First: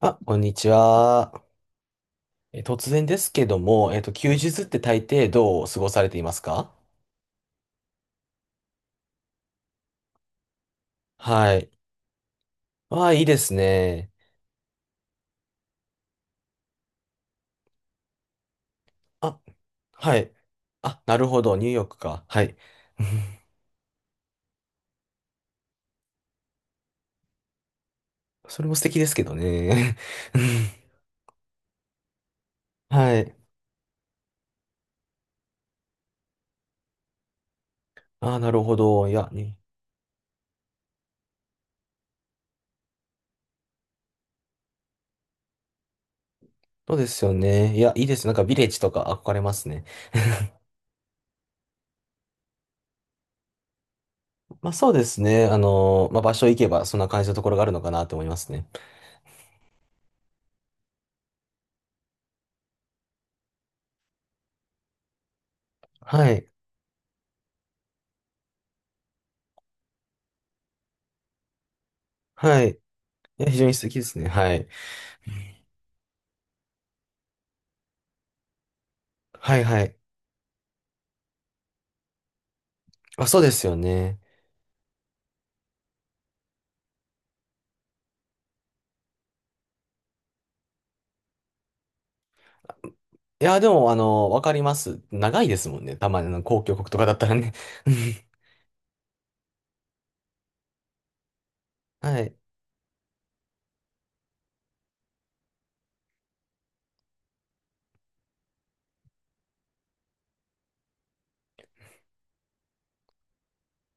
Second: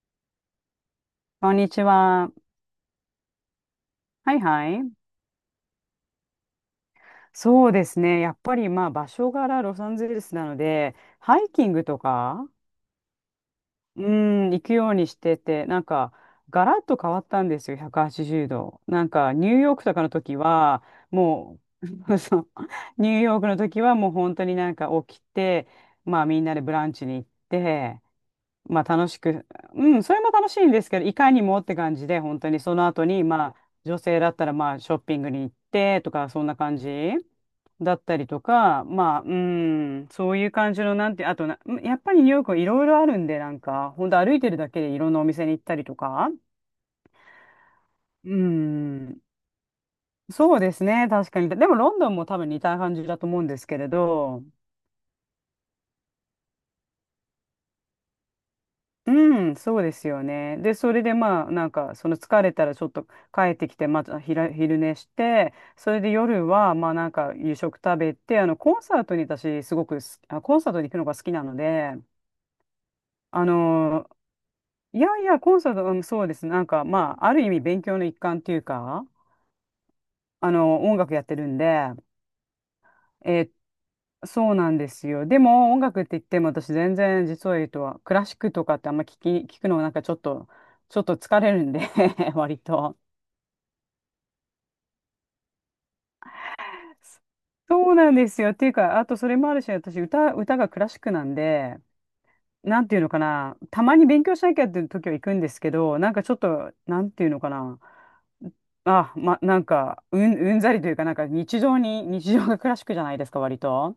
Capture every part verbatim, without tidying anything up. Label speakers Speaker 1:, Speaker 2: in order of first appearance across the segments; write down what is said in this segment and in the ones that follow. Speaker 1: あ、こんにちは。
Speaker 2: こんにちは。
Speaker 1: え突然ですけども、えっと、休
Speaker 2: はい
Speaker 1: 日っ
Speaker 2: は
Speaker 1: て大
Speaker 2: い。
Speaker 1: 抵どう過ごされていますか？
Speaker 2: そうですね。やっぱりまあ場所柄ロサンゼルスなので、ハイ
Speaker 1: は
Speaker 2: キ
Speaker 1: い。
Speaker 2: ングとか、
Speaker 1: わあ、いいです
Speaker 2: う
Speaker 1: ね。
Speaker 2: ん、行くようにしてて、なんか、ガラッと変わったんですよ、ひゃくはちじゅうど。なんか、
Speaker 1: あ、
Speaker 2: ニューヨークとかの
Speaker 1: はい。
Speaker 2: 時は、
Speaker 1: あ、なるほど。
Speaker 2: も
Speaker 1: ニューヨーク
Speaker 2: う、
Speaker 1: か。
Speaker 2: そ
Speaker 1: は
Speaker 2: う、
Speaker 1: い。う
Speaker 2: ニューヨ
Speaker 1: ん。
Speaker 2: ークの時はもう本当になんか起きて、まあみんなでブランチに行って、
Speaker 1: それも
Speaker 2: ま
Speaker 1: 素
Speaker 2: あ
Speaker 1: 敵で
Speaker 2: 楽
Speaker 1: す
Speaker 2: し
Speaker 1: けど
Speaker 2: く、う
Speaker 1: ね。
Speaker 2: ん、それも
Speaker 1: うん。
Speaker 2: 楽しいんですけど、いかにもって感じで、本当にその後
Speaker 1: は
Speaker 2: に、
Speaker 1: い。
Speaker 2: まあ、女性だったら、まあ、ショッピングに行ってとか、そんな感じだったり
Speaker 1: あ、
Speaker 2: と
Speaker 1: なるほ
Speaker 2: か、
Speaker 1: ど。い
Speaker 2: まあ、
Speaker 1: や、
Speaker 2: う
Speaker 1: ね。
Speaker 2: ん、そういう感じの、なんて、あとな、やっぱりニューヨークはいろいろあるんで、なんか、本当歩いてるだけでいろんなお店に行ったりとか、
Speaker 1: そうですよね。いや、いいです。な
Speaker 2: う
Speaker 1: んかビレッジとか
Speaker 2: ん、
Speaker 1: 憧れますね。
Speaker 2: そうですね、確かに。でも、ロンドンも多分似た感じだと思うんですけれど、
Speaker 1: まあそうですね。あのまあ場所行けばそんな感じのところがあるのかなと思いますね。
Speaker 2: うん、そうですよね。で、それでまあ、なんか、その疲れたらちょっと帰ってきて、またひら昼寝して、それで
Speaker 1: は
Speaker 2: 夜
Speaker 1: い。
Speaker 2: は、まあなんか、夕食食べて、あの、コンサートに私、すごくす、あ、コンサートに行くのが好きなので、
Speaker 1: はい。い
Speaker 2: あ
Speaker 1: や、非常に素敵で
Speaker 2: の、
Speaker 1: すね。はい。
Speaker 2: いやいや、コンサート、うん、そうです。なんか、まあ、ある意味勉強の一環っていうか、
Speaker 1: はいはい。
Speaker 2: あの、音楽やってるんで、
Speaker 1: あ、そう
Speaker 2: え
Speaker 1: で
Speaker 2: ー
Speaker 1: すよね。
Speaker 2: そうなんですよ。でも音楽って言っても私全然実を言うとはクラシックとかってあんま聞き、聞くのはなんかちょっと、ちょっと疲れるんで 割と。
Speaker 1: いや、でも、あの、わかります。長いですもんね。たまに、あの、公共国とかだったらね。
Speaker 2: そうなんで すよ。っていうか、あとそれもあるし、私歌、歌がクラシックなんで、
Speaker 1: はい。
Speaker 2: なんていうのかな、たまに勉強しなきゃっていう時は行くんですけど、なんかちょっと、なんていうのかな、あ、ま、なんか、うん、うんざりというか、なんか日常に、日常がクラシックじゃないですか、割と。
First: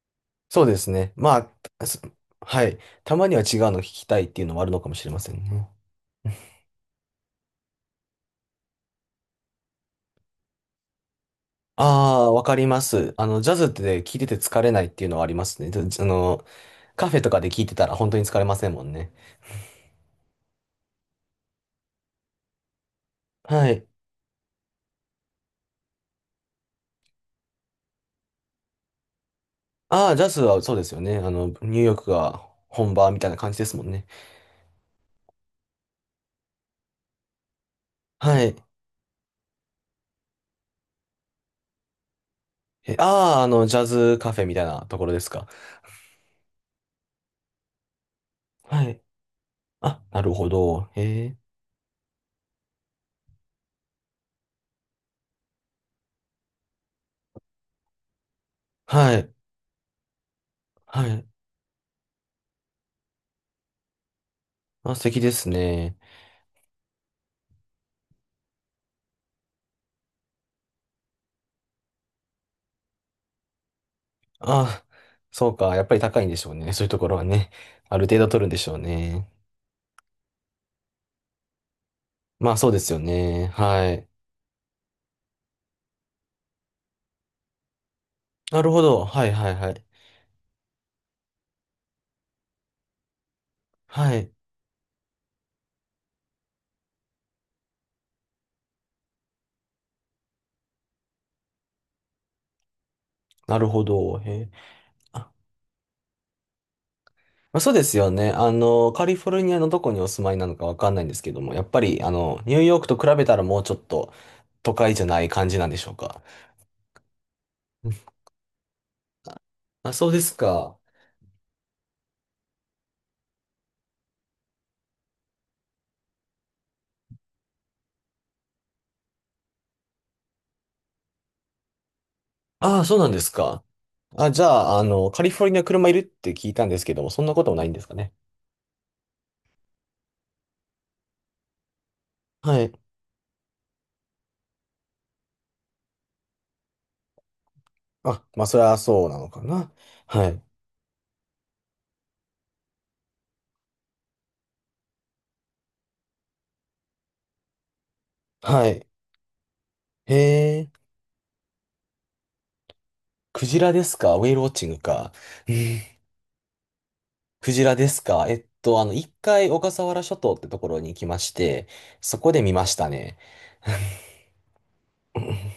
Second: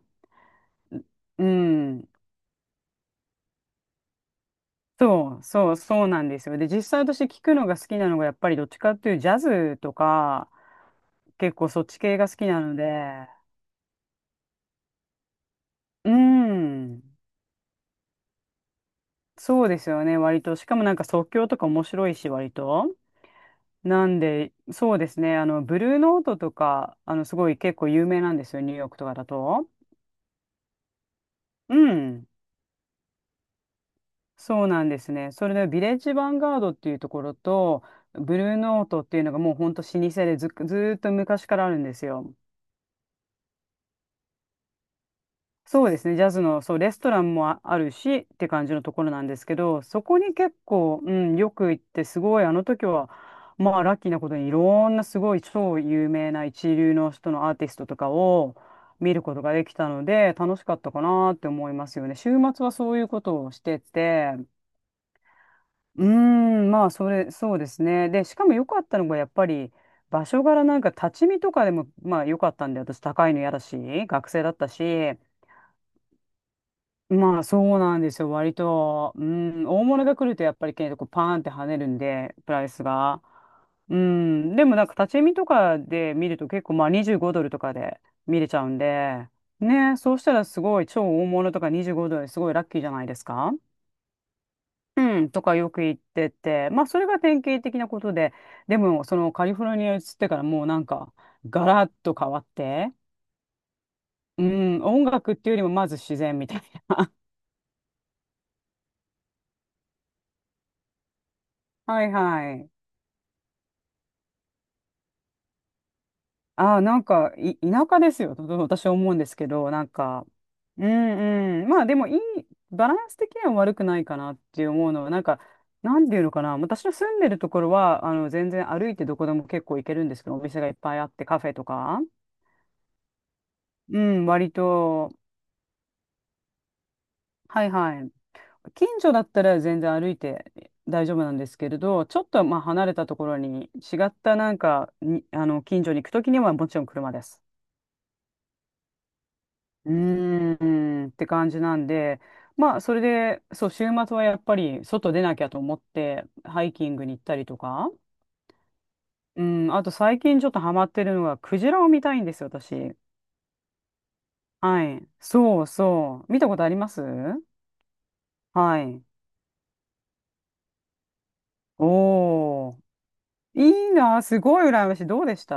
Speaker 1: そうですね。
Speaker 2: う
Speaker 1: まあ、す
Speaker 2: ん。
Speaker 1: はい。たまには違うの聞きたいっていうのはあるのかもしれませ
Speaker 2: そ
Speaker 1: ん
Speaker 2: う、
Speaker 1: ね。
Speaker 2: そう、そうなんですよ。で、実際私聞くのが好きなのが、やっぱりどっちかっていうジャズとか、結構そ
Speaker 1: あ
Speaker 2: っち系が
Speaker 1: あ、
Speaker 2: 好
Speaker 1: わ
Speaker 2: き
Speaker 1: か
Speaker 2: な
Speaker 1: り
Speaker 2: の
Speaker 1: ます。あ
Speaker 2: で、
Speaker 1: の、ジャズってね聞いてて疲れないっていうのはありますね。じあ
Speaker 2: う
Speaker 1: の、
Speaker 2: ん、
Speaker 1: カフェとかで聞いてたら本当に疲れませんもんね。
Speaker 2: そうですよね、割と。しかもなんか即興とか面白いし、割と。
Speaker 1: はい。
Speaker 2: なんで、そうですね、あの、ブルーノートとか、あの、すごい結構有名なんですよ、ニューヨークとかだと。
Speaker 1: ああ、ジャズはそうですよね。あの、
Speaker 2: う
Speaker 1: ニューヨーク
Speaker 2: ん、
Speaker 1: が本場みたいな感じですもんね。
Speaker 2: そうなんですね。それで、ビレッジヴァンガードっていうところと、ブ
Speaker 1: は
Speaker 2: ル
Speaker 1: い。
Speaker 2: ーノートっていうのがもうほんと老舗でず、ずーっと昔からあるんですよ。
Speaker 1: え、ああ、あの、ジャズカフェみたいなところですか？
Speaker 2: そうですね、ジャズの、そう、レストランもああるしって感じの
Speaker 1: は
Speaker 2: と
Speaker 1: い。
Speaker 2: ころなんですけど、そ
Speaker 1: あ、
Speaker 2: こ
Speaker 1: なる
Speaker 2: に
Speaker 1: ほ
Speaker 2: 結
Speaker 1: ど。
Speaker 2: 構、
Speaker 1: へ
Speaker 2: う
Speaker 1: え。
Speaker 2: ん、よく行って、すごい、あの時は、まあ、ラッキーなことに、いろんなすごい超有名な一流の人のアーティストとかを
Speaker 1: は
Speaker 2: 見る
Speaker 1: い。
Speaker 2: ことができたので、楽しかったか
Speaker 1: はい。
Speaker 2: なって思いますよね。週末はそういうことをしてて、
Speaker 1: あ、素敵ですね。
Speaker 2: うーん、まあ、それ、そうですね。で、しかも良かったのが、やっぱり、場所柄なんか立ち見とかでも、まあ、良かったんで、私、高いの嫌だし、学生だった
Speaker 1: あ、
Speaker 2: し、
Speaker 1: そうか。やっぱり高いんでしょうね。そういうところは
Speaker 2: まあ
Speaker 1: ね。
Speaker 2: そう
Speaker 1: あ
Speaker 2: なん
Speaker 1: る
Speaker 2: で
Speaker 1: 程
Speaker 2: す
Speaker 1: 度
Speaker 2: よ。
Speaker 1: 取るん
Speaker 2: 割
Speaker 1: でしょう
Speaker 2: と、う
Speaker 1: ね。
Speaker 2: ん、大物が来るとやっぱり結構パーンって跳ねるんで、
Speaker 1: ま
Speaker 2: プ
Speaker 1: あ
Speaker 2: ラ
Speaker 1: そ
Speaker 2: イ
Speaker 1: うで
Speaker 2: ス
Speaker 1: すよ
Speaker 2: が。
Speaker 1: ね。は
Speaker 2: う
Speaker 1: い。
Speaker 2: ん、でもなんか立ち見とかで見ると結構まあにじゅうごドルとかで見れち
Speaker 1: な
Speaker 2: ゃう
Speaker 1: る
Speaker 2: ん
Speaker 1: ほど。は
Speaker 2: で、
Speaker 1: いはいはい。
Speaker 2: ね、そうしたらすごい超大物とかにじゅうごドルすごいラッキーじゃないですか。
Speaker 1: はい。
Speaker 2: うん、とかよく言ってて、まあそれが典型的なことで、でもそのカリフォルニアに移ってからもうなんかガラッと変わって、
Speaker 1: なるほど。へ
Speaker 2: う
Speaker 1: え。
Speaker 2: ん、音
Speaker 1: あ、
Speaker 2: 楽っていうよりもまず自然みたいな。
Speaker 1: まあ、そうですよね。あの、カリフォルニアのどこにお住まいなのかわかんないんですけども、やっぱ り、
Speaker 2: は
Speaker 1: あ
Speaker 2: い
Speaker 1: の、
Speaker 2: は
Speaker 1: ニュー
Speaker 2: い。
Speaker 1: ヨークと比べたらもうちょっと都会じゃない感じなんでしょうか？
Speaker 2: ああ、なんか、い、田舎ですよ、とと私は思うんですけど、なん
Speaker 1: あ、そうで
Speaker 2: か、
Speaker 1: すか。
Speaker 2: うんうん。まあでもいい、バランス的には悪くないかなって思うのは、なんか、なんていうのかな、私の住んでるところは、あの、全然歩いてどこでも結構行けるんですけど、お店がいっぱいあって、カフェとか。
Speaker 1: ああ、そうなんですか。
Speaker 2: うん、
Speaker 1: あ、じゃ
Speaker 2: 割
Speaker 1: あ、あの、
Speaker 2: と、
Speaker 1: カリフォルニア車いるって聞いたんですけども、そんなこともな
Speaker 2: は
Speaker 1: い
Speaker 2: い
Speaker 1: んですか
Speaker 2: はい。
Speaker 1: ね？
Speaker 2: 近所だったら全然歩いて大丈夫なんですけれど、ちょっとまあ
Speaker 1: はい。
Speaker 2: 離れたところに違ったなんかに、あの、近所に行くときにはもちろん車です。
Speaker 1: あ、まあ、それはそうなのかな。
Speaker 2: う
Speaker 1: はい。
Speaker 2: ーんって感じなんで、まあ、それで、そう、週末はやっぱり外出なきゃと思って、ハイキングに行ったりとか、
Speaker 1: はい。
Speaker 2: うん、あと
Speaker 1: へ
Speaker 2: 最近ちょっと
Speaker 1: え、
Speaker 2: ハマってるのが、クジラを見たいんですよ、私。
Speaker 1: クジラですか？ウェイルウォッチング
Speaker 2: はい。
Speaker 1: か。
Speaker 2: そうそう。見たことあります。
Speaker 1: クジラですか？えっ
Speaker 2: は
Speaker 1: と、あの、
Speaker 2: い。
Speaker 1: 一回小笠原諸島ってところに行きまして、そこで見ま
Speaker 2: お
Speaker 1: し
Speaker 2: ー。
Speaker 1: たね。
Speaker 2: いいな、すごい羨ましい。どうでした？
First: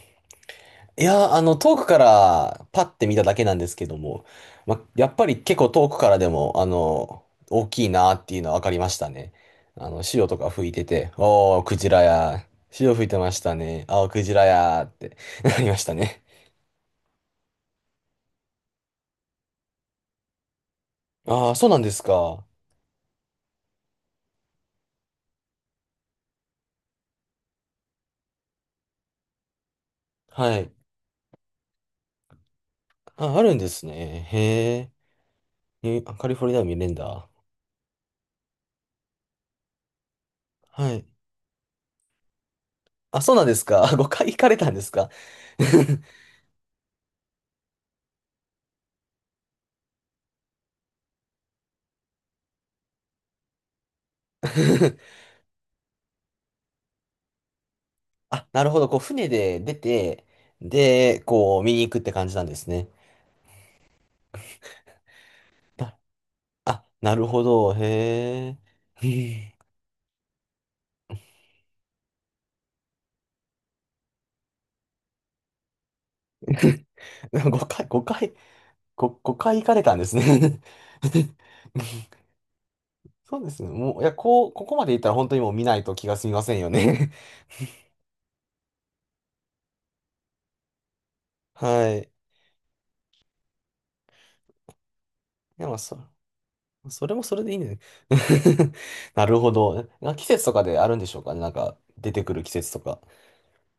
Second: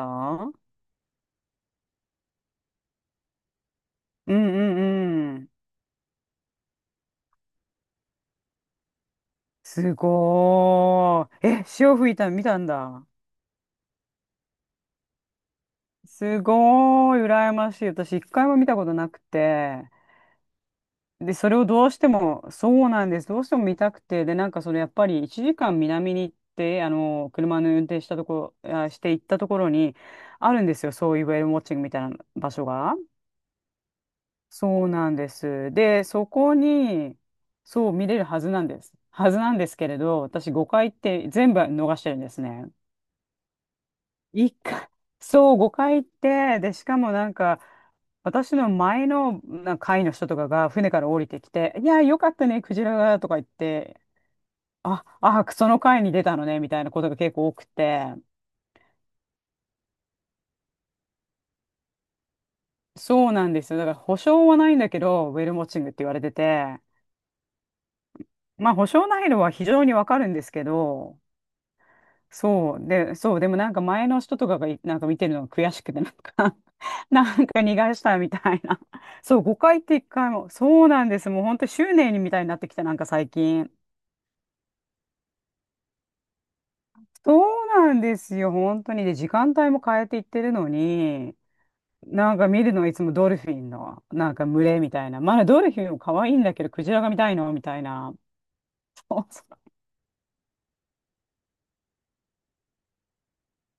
Speaker 1: いやー、あの、遠くからパッて見ただけなんですけども、
Speaker 2: うんう
Speaker 1: ま、やっぱ
Speaker 2: んう
Speaker 1: り
Speaker 2: ん。
Speaker 1: 結構遠くからでも、あの、大きいなっていうのは分かりましたね。あ
Speaker 2: す
Speaker 1: の、潮とか吹いてて、
Speaker 2: ごー
Speaker 1: お
Speaker 2: い。
Speaker 1: ー、
Speaker 2: え、
Speaker 1: クジ
Speaker 2: 潮
Speaker 1: ラ
Speaker 2: 吹いたの見
Speaker 1: や、
Speaker 2: たん
Speaker 1: 潮吹
Speaker 2: だ。
Speaker 1: いてましたね、あー、クジラやーって なりましたね。
Speaker 2: すごーい、羨ましい。私、一回も見たことなくて。で、そ
Speaker 1: ああ、
Speaker 2: れ
Speaker 1: そ
Speaker 2: を
Speaker 1: うなん
Speaker 2: ど
Speaker 1: で
Speaker 2: うし
Speaker 1: す
Speaker 2: て
Speaker 1: か。
Speaker 2: も、そうなんです。どうしても見たくて、で、なんかそのやっぱりいちじかん南に行って、あの、車の運転したところ、あ、して行ったところに、あ
Speaker 1: は
Speaker 2: るん
Speaker 1: い。
Speaker 2: ですよ。そういうウェルウォッチングみたいな場所が。
Speaker 1: あ、あるんですね。へ
Speaker 2: そう
Speaker 1: え。
Speaker 2: なんです。
Speaker 1: え、
Speaker 2: で、そ
Speaker 1: カリフォル
Speaker 2: こ
Speaker 1: ニア見れん
Speaker 2: に、
Speaker 1: だ。
Speaker 2: そう見れるはずなんです。はずなんですけれど、私ごかい
Speaker 1: は
Speaker 2: 行っ
Speaker 1: い。
Speaker 2: て全部逃してるんですね。
Speaker 1: あ、そうなんですか。ごかい行か
Speaker 2: 一
Speaker 1: れたんで
Speaker 2: 回、
Speaker 1: すか？
Speaker 2: そう、ごかい行って、で、しかもなんか、私の前のなんか会の人とかが船から降りてきて、いや、よかったね、クジラが、とか言って、あ、あ、その会に出たのね、みたいなことが結構多くて、
Speaker 1: あ、なるほど。こう、船で出て、で、こう、見に行くって感じなんですね。
Speaker 2: そうなんですよ。だから保証はないんだけど、ウェルモッチングっ
Speaker 1: な
Speaker 2: て言われてて、
Speaker 1: あ、なるほど。へ
Speaker 2: まあ保証ないのは
Speaker 1: え。
Speaker 2: 非常にわかるんですけど、そう。で、そう。でもなんか前の人とかがいなんか見てるのが悔しくて、なんか なん か逃
Speaker 1: ごかい、
Speaker 2: がした
Speaker 1: 5
Speaker 2: み
Speaker 1: 回、
Speaker 2: たいな。
Speaker 1: ごご、
Speaker 2: そう、
Speaker 1: 回行か
Speaker 2: ごかいっ
Speaker 1: れた
Speaker 2: て
Speaker 1: んで
Speaker 2: 1
Speaker 1: す
Speaker 2: 回も。
Speaker 1: ね。
Speaker 2: そうなんです。もう本当執念にみたいになってきた、なんか最
Speaker 1: そうですね。
Speaker 2: 近。
Speaker 1: もう、いや、こう、ここまで行ったら本当にもう見ないと気が済みませんよね。
Speaker 2: そ うなんですよ。本当に。で、時間帯も変えていってるのに、
Speaker 1: はい。
Speaker 2: なんか見るのはいつもドルフィンの、なんか群れみたいな。まだド
Speaker 1: で
Speaker 2: ル
Speaker 1: も、
Speaker 2: フィン
Speaker 1: そ、
Speaker 2: も可愛いんだけど、クジラ
Speaker 1: そ
Speaker 2: が
Speaker 1: れ
Speaker 2: 見
Speaker 1: も
Speaker 2: た
Speaker 1: そ
Speaker 2: い
Speaker 1: れで
Speaker 2: の
Speaker 1: いい
Speaker 2: みた
Speaker 1: ね。
Speaker 2: いな。
Speaker 1: なるほ ど。な季節とかであるんでしょうかね。なんか、出てくる季節とか。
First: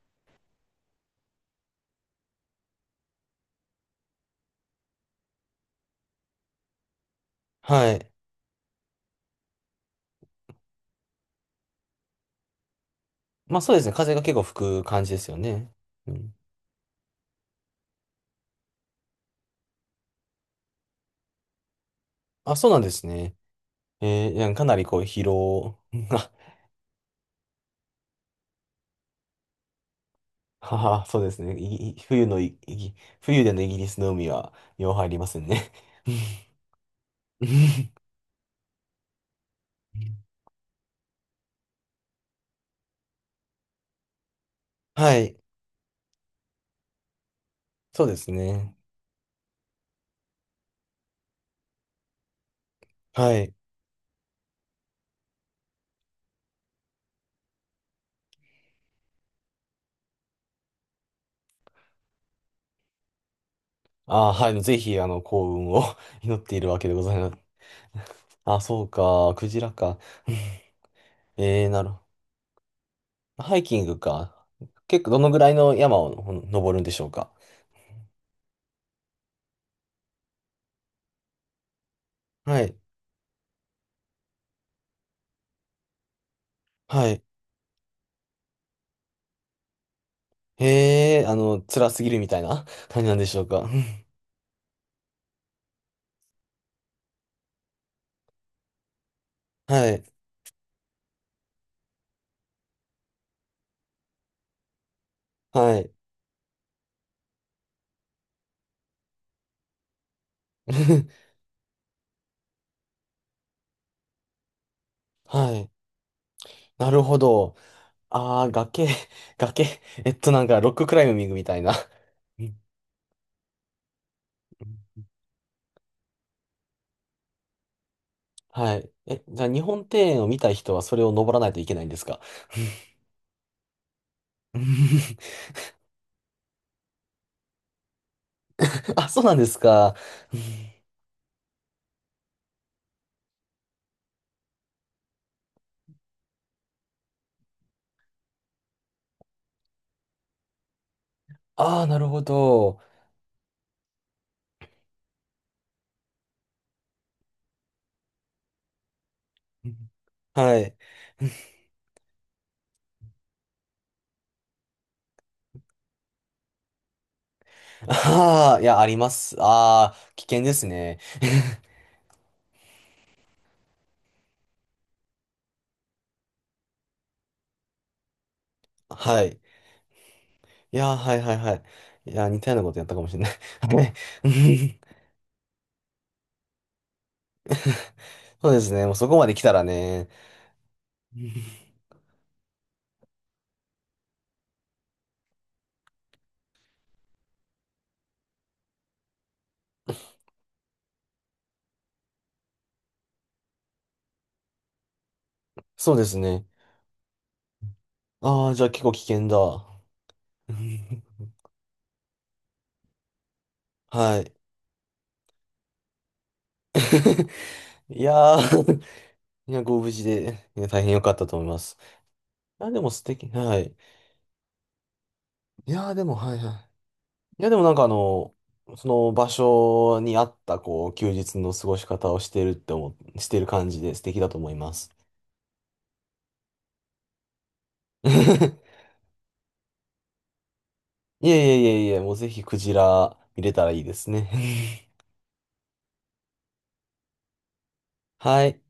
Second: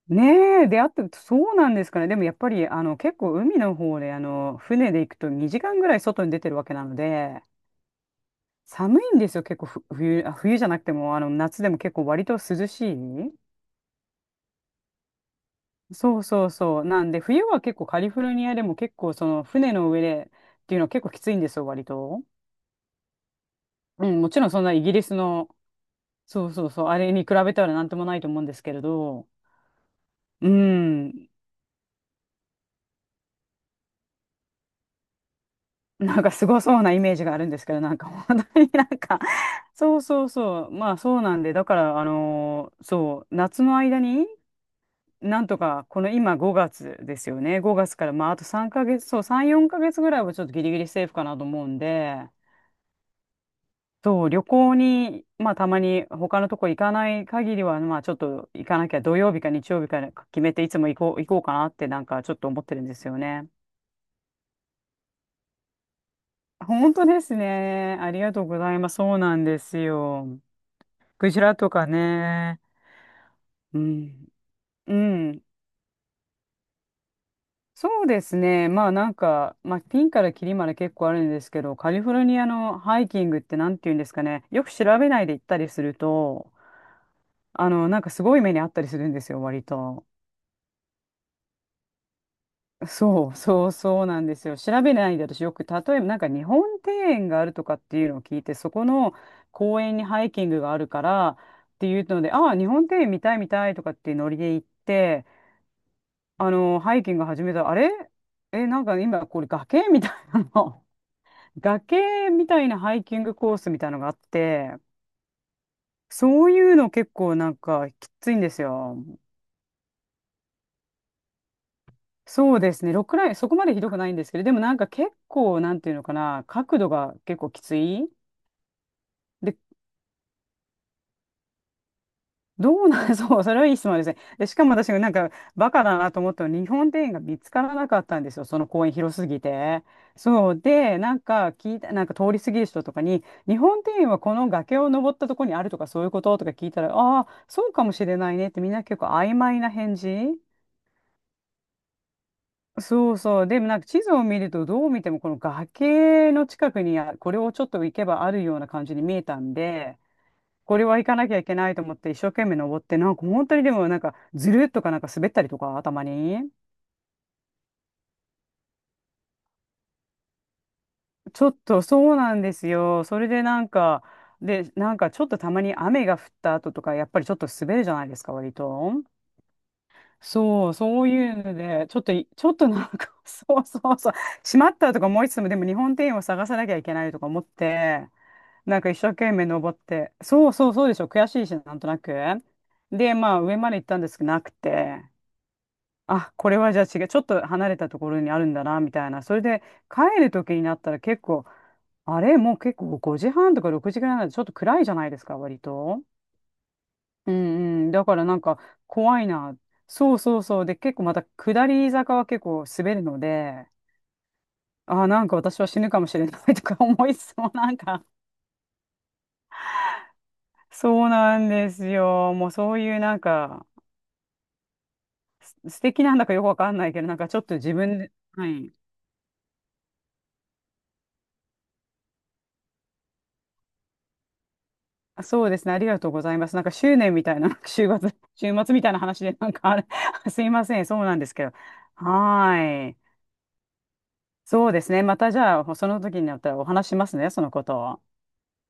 Speaker 2: ねえ、出会って、そうなんですかね。でもやっぱり、あの、結構海の方で、あの、船で行くとにじかんぐらい外に出てるわけなので、
Speaker 1: はい。
Speaker 2: 寒いんですよ、結構ふ冬、あ冬じゃなくても、あの、夏でも結構割と涼し
Speaker 1: まあそうですね。風が結構吹く感じですよね。
Speaker 2: い。
Speaker 1: う
Speaker 2: そう
Speaker 1: ん。
Speaker 2: そうそう。なんで、冬は結構カリフォルニアでも結構その船の上でっていうのは結構きついんですよ、割と。
Speaker 1: あ、そうなんですね。
Speaker 2: うん、
Speaker 1: え
Speaker 2: も
Speaker 1: ー、
Speaker 2: ちろ
Speaker 1: な
Speaker 2: ん
Speaker 1: んか
Speaker 2: そ
Speaker 1: か
Speaker 2: んな
Speaker 1: な
Speaker 2: イ
Speaker 1: り
Speaker 2: ギ
Speaker 1: こう
Speaker 2: リス
Speaker 1: 疲
Speaker 2: の、
Speaker 1: 労が、
Speaker 2: そうそうそう、あれに比べたらなんともないと思うんですけれど、う
Speaker 1: はは、そう
Speaker 2: ん。
Speaker 1: ですね。いい冬のい、い冬でのイギリスの海は、よう入りますね。
Speaker 2: なんかすごそうなイメージがあるんですけど、なん か本当になんか、そうそうそう、まあそうなんで、だから、あのーそう、夏の間に、
Speaker 1: はい。
Speaker 2: なんとか、この今ごがつですよね。ごがつ
Speaker 1: そう
Speaker 2: から、
Speaker 1: で
Speaker 2: ま
Speaker 1: す
Speaker 2: ああと3
Speaker 1: ね。
Speaker 2: ヶ月、そう、さん、よんかげつぐらいはちょっとギリギリセーフかなと思うんで、
Speaker 1: はい。
Speaker 2: そう、旅行に、まあたまに他のとこ行かない限りは、まあちょっと行かなきゃ。土曜日か日曜日か決めて、いつも行こう、行こうかなってなんかちょっと思ってるんですよね。
Speaker 1: あ、はい。ぜひ、あの、幸運を 祈っているわけで
Speaker 2: 本
Speaker 1: ご
Speaker 2: 当
Speaker 1: ざい
Speaker 2: で
Speaker 1: ます。
Speaker 2: すね。ありがと うご
Speaker 1: あ、
Speaker 2: ざい
Speaker 1: そう
Speaker 2: ます。そう
Speaker 1: か。
Speaker 2: なん
Speaker 1: ク
Speaker 2: で
Speaker 1: ジラ
Speaker 2: す
Speaker 1: か。
Speaker 2: よ。クジラ
Speaker 1: えー、
Speaker 2: と
Speaker 1: な
Speaker 2: か
Speaker 1: るほ
Speaker 2: ね。
Speaker 1: ど。ハイ
Speaker 2: う
Speaker 1: キング
Speaker 2: ん。
Speaker 1: か。
Speaker 2: う
Speaker 1: 結構、どのぐ
Speaker 2: ん。
Speaker 1: らいの山をほん登るんでしょうか？
Speaker 2: そうですね。まあなんか、まあピンからキリまで結構あるんですけど、カリフォルニア
Speaker 1: はい。
Speaker 2: のハイキングってなんて言うんですかね。よく調べないで行ったりすると、
Speaker 1: はい。
Speaker 2: あの、なんかすごい目にあったりするんですよ、割と。
Speaker 1: へえ、あの、辛すぎるみたいな感じなんで
Speaker 2: そ
Speaker 1: し
Speaker 2: う
Speaker 1: ょう
Speaker 2: そ
Speaker 1: か？
Speaker 2: うそう なんですよ。調べないで私よく、例えばなんか日本庭園があるとかっていうのを聞いて、そこの公
Speaker 1: は
Speaker 2: 園に
Speaker 1: い。
Speaker 2: ハイキングがあるからっていうので、ああ、日本庭園見たい見たいとかっていうノリで行って、
Speaker 1: はい。
Speaker 2: あの、ハイキング始めた、あれえ、なんか今これ崖みたいなの。崖みたいなハイキングコースみたいなのがあって、
Speaker 1: はい。
Speaker 2: そういう
Speaker 1: な
Speaker 2: の
Speaker 1: る
Speaker 2: 結
Speaker 1: ほ
Speaker 2: 構な
Speaker 1: ど。
Speaker 2: んかきついん
Speaker 1: ああ、
Speaker 2: です
Speaker 1: 崖、
Speaker 2: よ。
Speaker 1: 崖。えっと、なんか、ロッククライミングみたいな。う
Speaker 2: そ
Speaker 1: ん
Speaker 2: うですね。ロックライン、そこまでひどくないんですけど、でも
Speaker 1: う
Speaker 2: なんか
Speaker 1: ん。
Speaker 2: 結構、なんていうのかな、角度が結構きつい。
Speaker 1: はい。え、じゃあ、
Speaker 2: で、
Speaker 1: 日本庭園を見たい人はそれを登らないといけないんですか？
Speaker 2: どうなん、そう、それはいい質問ですね。で、し
Speaker 1: うん。
Speaker 2: かも私がなんかバカだなと思ったのは日本庭園が見つからなかったんですよ。その公園
Speaker 1: あ、
Speaker 2: 広
Speaker 1: そう
Speaker 2: す
Speaker 1: なん
Speaker 2: ぎ
Speaker 1: です
Speaker 2: て。
Speaker 1: か。
Speaker 2: そう。で、なんか聞いた、なんか通り過ぎる人とかに、日本庭園はこの崖を登ったところにあるとかそういうこととか聞いたら、ああ、そうかもしれないねってみんな結構曖昧な返事。
Speaker 1: ああ、なるほど。
Speaker 2: そうそう。でもなんか地図を見るとどう見てもこの崖の近くにあこれをちょっと行けばあるような感じに見えたん
Speaker 1: うん。
Speaker 2: で、
Speaker 1: はい。
Speaker 2: これは行かなきゃいけないと思って一生懸命登って、なんか本当にでもなんかずるっとかなんか滑ったりとか、たまに。
Speaker 1: ああ、いや、あります。ああ、危険ですね。
Speaker 2: ちょっとそうなんですよ。それでなんか、で、なんかちょっとたまに雨が降った後とか、やっぱりちょっと滑るじゃないですか、割と。
Speaker 1: はい。
Speaker 2: そう、
Speaker 1: いや、
Speaker 2: そう
Speaker 1: はい
Speaker 2: い
Speaker 1: は
Speaker 2: う
Speaker 1: いは
Speaker 2: の
Speaker 1: い。
Speaker 2: で、ちょっと
Speaker 1: いや、
Speaker 2: い、
Speaker 1: 似
Speaker 2: ち
Speaker 1: た
Speaker 2: ょ
Speaker 1: よ
Speaker 2: っ
Speaker 1: うな
Speaker 2: と
Speaker 1: ことや
Speaker 2: な
Speaker 1: っ
Speaker 2: ん
Speaker 1: たかも
Speaker 2: か
Speaker 1: しれ ない。
Speaker 2: そう そ
Speaker 1: はい。
Speaker 2: うそう、
Speaker 1: う
Speaker 2: しまっ
Speaker 1: ん。
Speaker 2: たとか思いつつも、でも日本庭園を探さなきゃいけないとか思って、
Speaker 1: そうです
Speaker 2: なん
Speaker 1: ね。
Speaker 2: か
Speaker 1: もう
Speaker 2: 一
Speaker 1: そ
Speaker 2: 生
Speaker 1: こま
Speaker 2: 懸
Speaker 1: で来
Speaker 2: 命
Speaker 1: たら
Speaker 2: 登っ
Speaker 1: ね。
Speaker 2: て、そうそうそうでしょ、
Speaker 1: う
Speaker 2: 悔しいし、
Speaker 1: ん。
Speaker 2: なんとなく。で、まあ上まで行ったんですけど、なくて。あ、これはじゃあ違う、ちょっと離れたところにあるんだな、みたいな。それで帰る時になったら結構、あれ、もう結構ごじはんとかろくじぐらいなんでちょっと暗いじゃないですか、割
Speaker 1: そう
Speaker 2: と。
Speaker 1: ですね。
Speaker 2: うんうん。だからなん
Speaker 1: ああ、
Speaker 2: か
Speaker 1: じゃあ結構危
Speaker 2: 怖い
Speaker 1: 険だ。
Speaker 2: な。そうそう
Speaker 1: う
Speaker 2: そう。で、結
Speaker 1: ん。
Speaker 2: 構また下り坂は結構滑るので、
Speaker 1: はい。
Speaker 2: あー、なんか私は死ぬかもしれない とか思い そう。なん
Speaker 1: い
Speaker 2: か、
Speaker 1: やー、いや、ご無事で、いや、大変良
Speaker 2: そう
Speaker 1: かったと
Speaker 2: な
Speaker 1: 思い
Speaker 2: ん
Speaker 1: ま
Speaker 2: で
Speaker 1: す。
Speaker 2: すよ。もう
Speaker 1: いや、
Speaker 2: そ
Speaker 1: で
Speaker 2: う
Speaker 1: も
Speaker 2: いう
Speaker 1: 素
Speaker 2: なん
Speaker 1: 敵、は
Speaker 2: か、
Speaker 1: い。
Speaker 2: す
Speaker 1: い
Speaker 2: 素
Speaker 1: やー、で
Speaker 2: 敵
Speaker 1: も、
Speaker 2: なんだか
Speaker 1: はい
Speaker 2: よく
Speaker 1: は
Speaker 2: わかんないけど、なんか
Speaker 1: い。
Speaker 2: ちょ
Speaker 1: い
Speaker 2: っ
Speaker 1: や、で
Speaker 2: と
Speaker 1: もなん
Speaker 2: 自
Speaker 1: かあ
Speaker 2: 分で、
Speaker 1: の、
Speaker 2: はい。
Speaker 1: その場所に合った、こう、休日の過ごし方をしてるって思っ、してる感じで素敵だと思います。
Speaker 2: あ、そうですね。ありがとうございます。なんか執念みたいな、週末、週末みた いな話で、なんかあれ、すいません。そうなんで
Speaker 1: い
Speaker 2: すけど。
Speaker 1: えいえいえいえ、もうぜひ
Speaker 2: は
Speaker 1: クジ
Speaker 2: ーい。
Speaker 1: ラ見れたらいいですね。
Speaker 2: そうですね。またじゃあ、その時になったらお話しますね、そのことを。
Speaker 1: はい。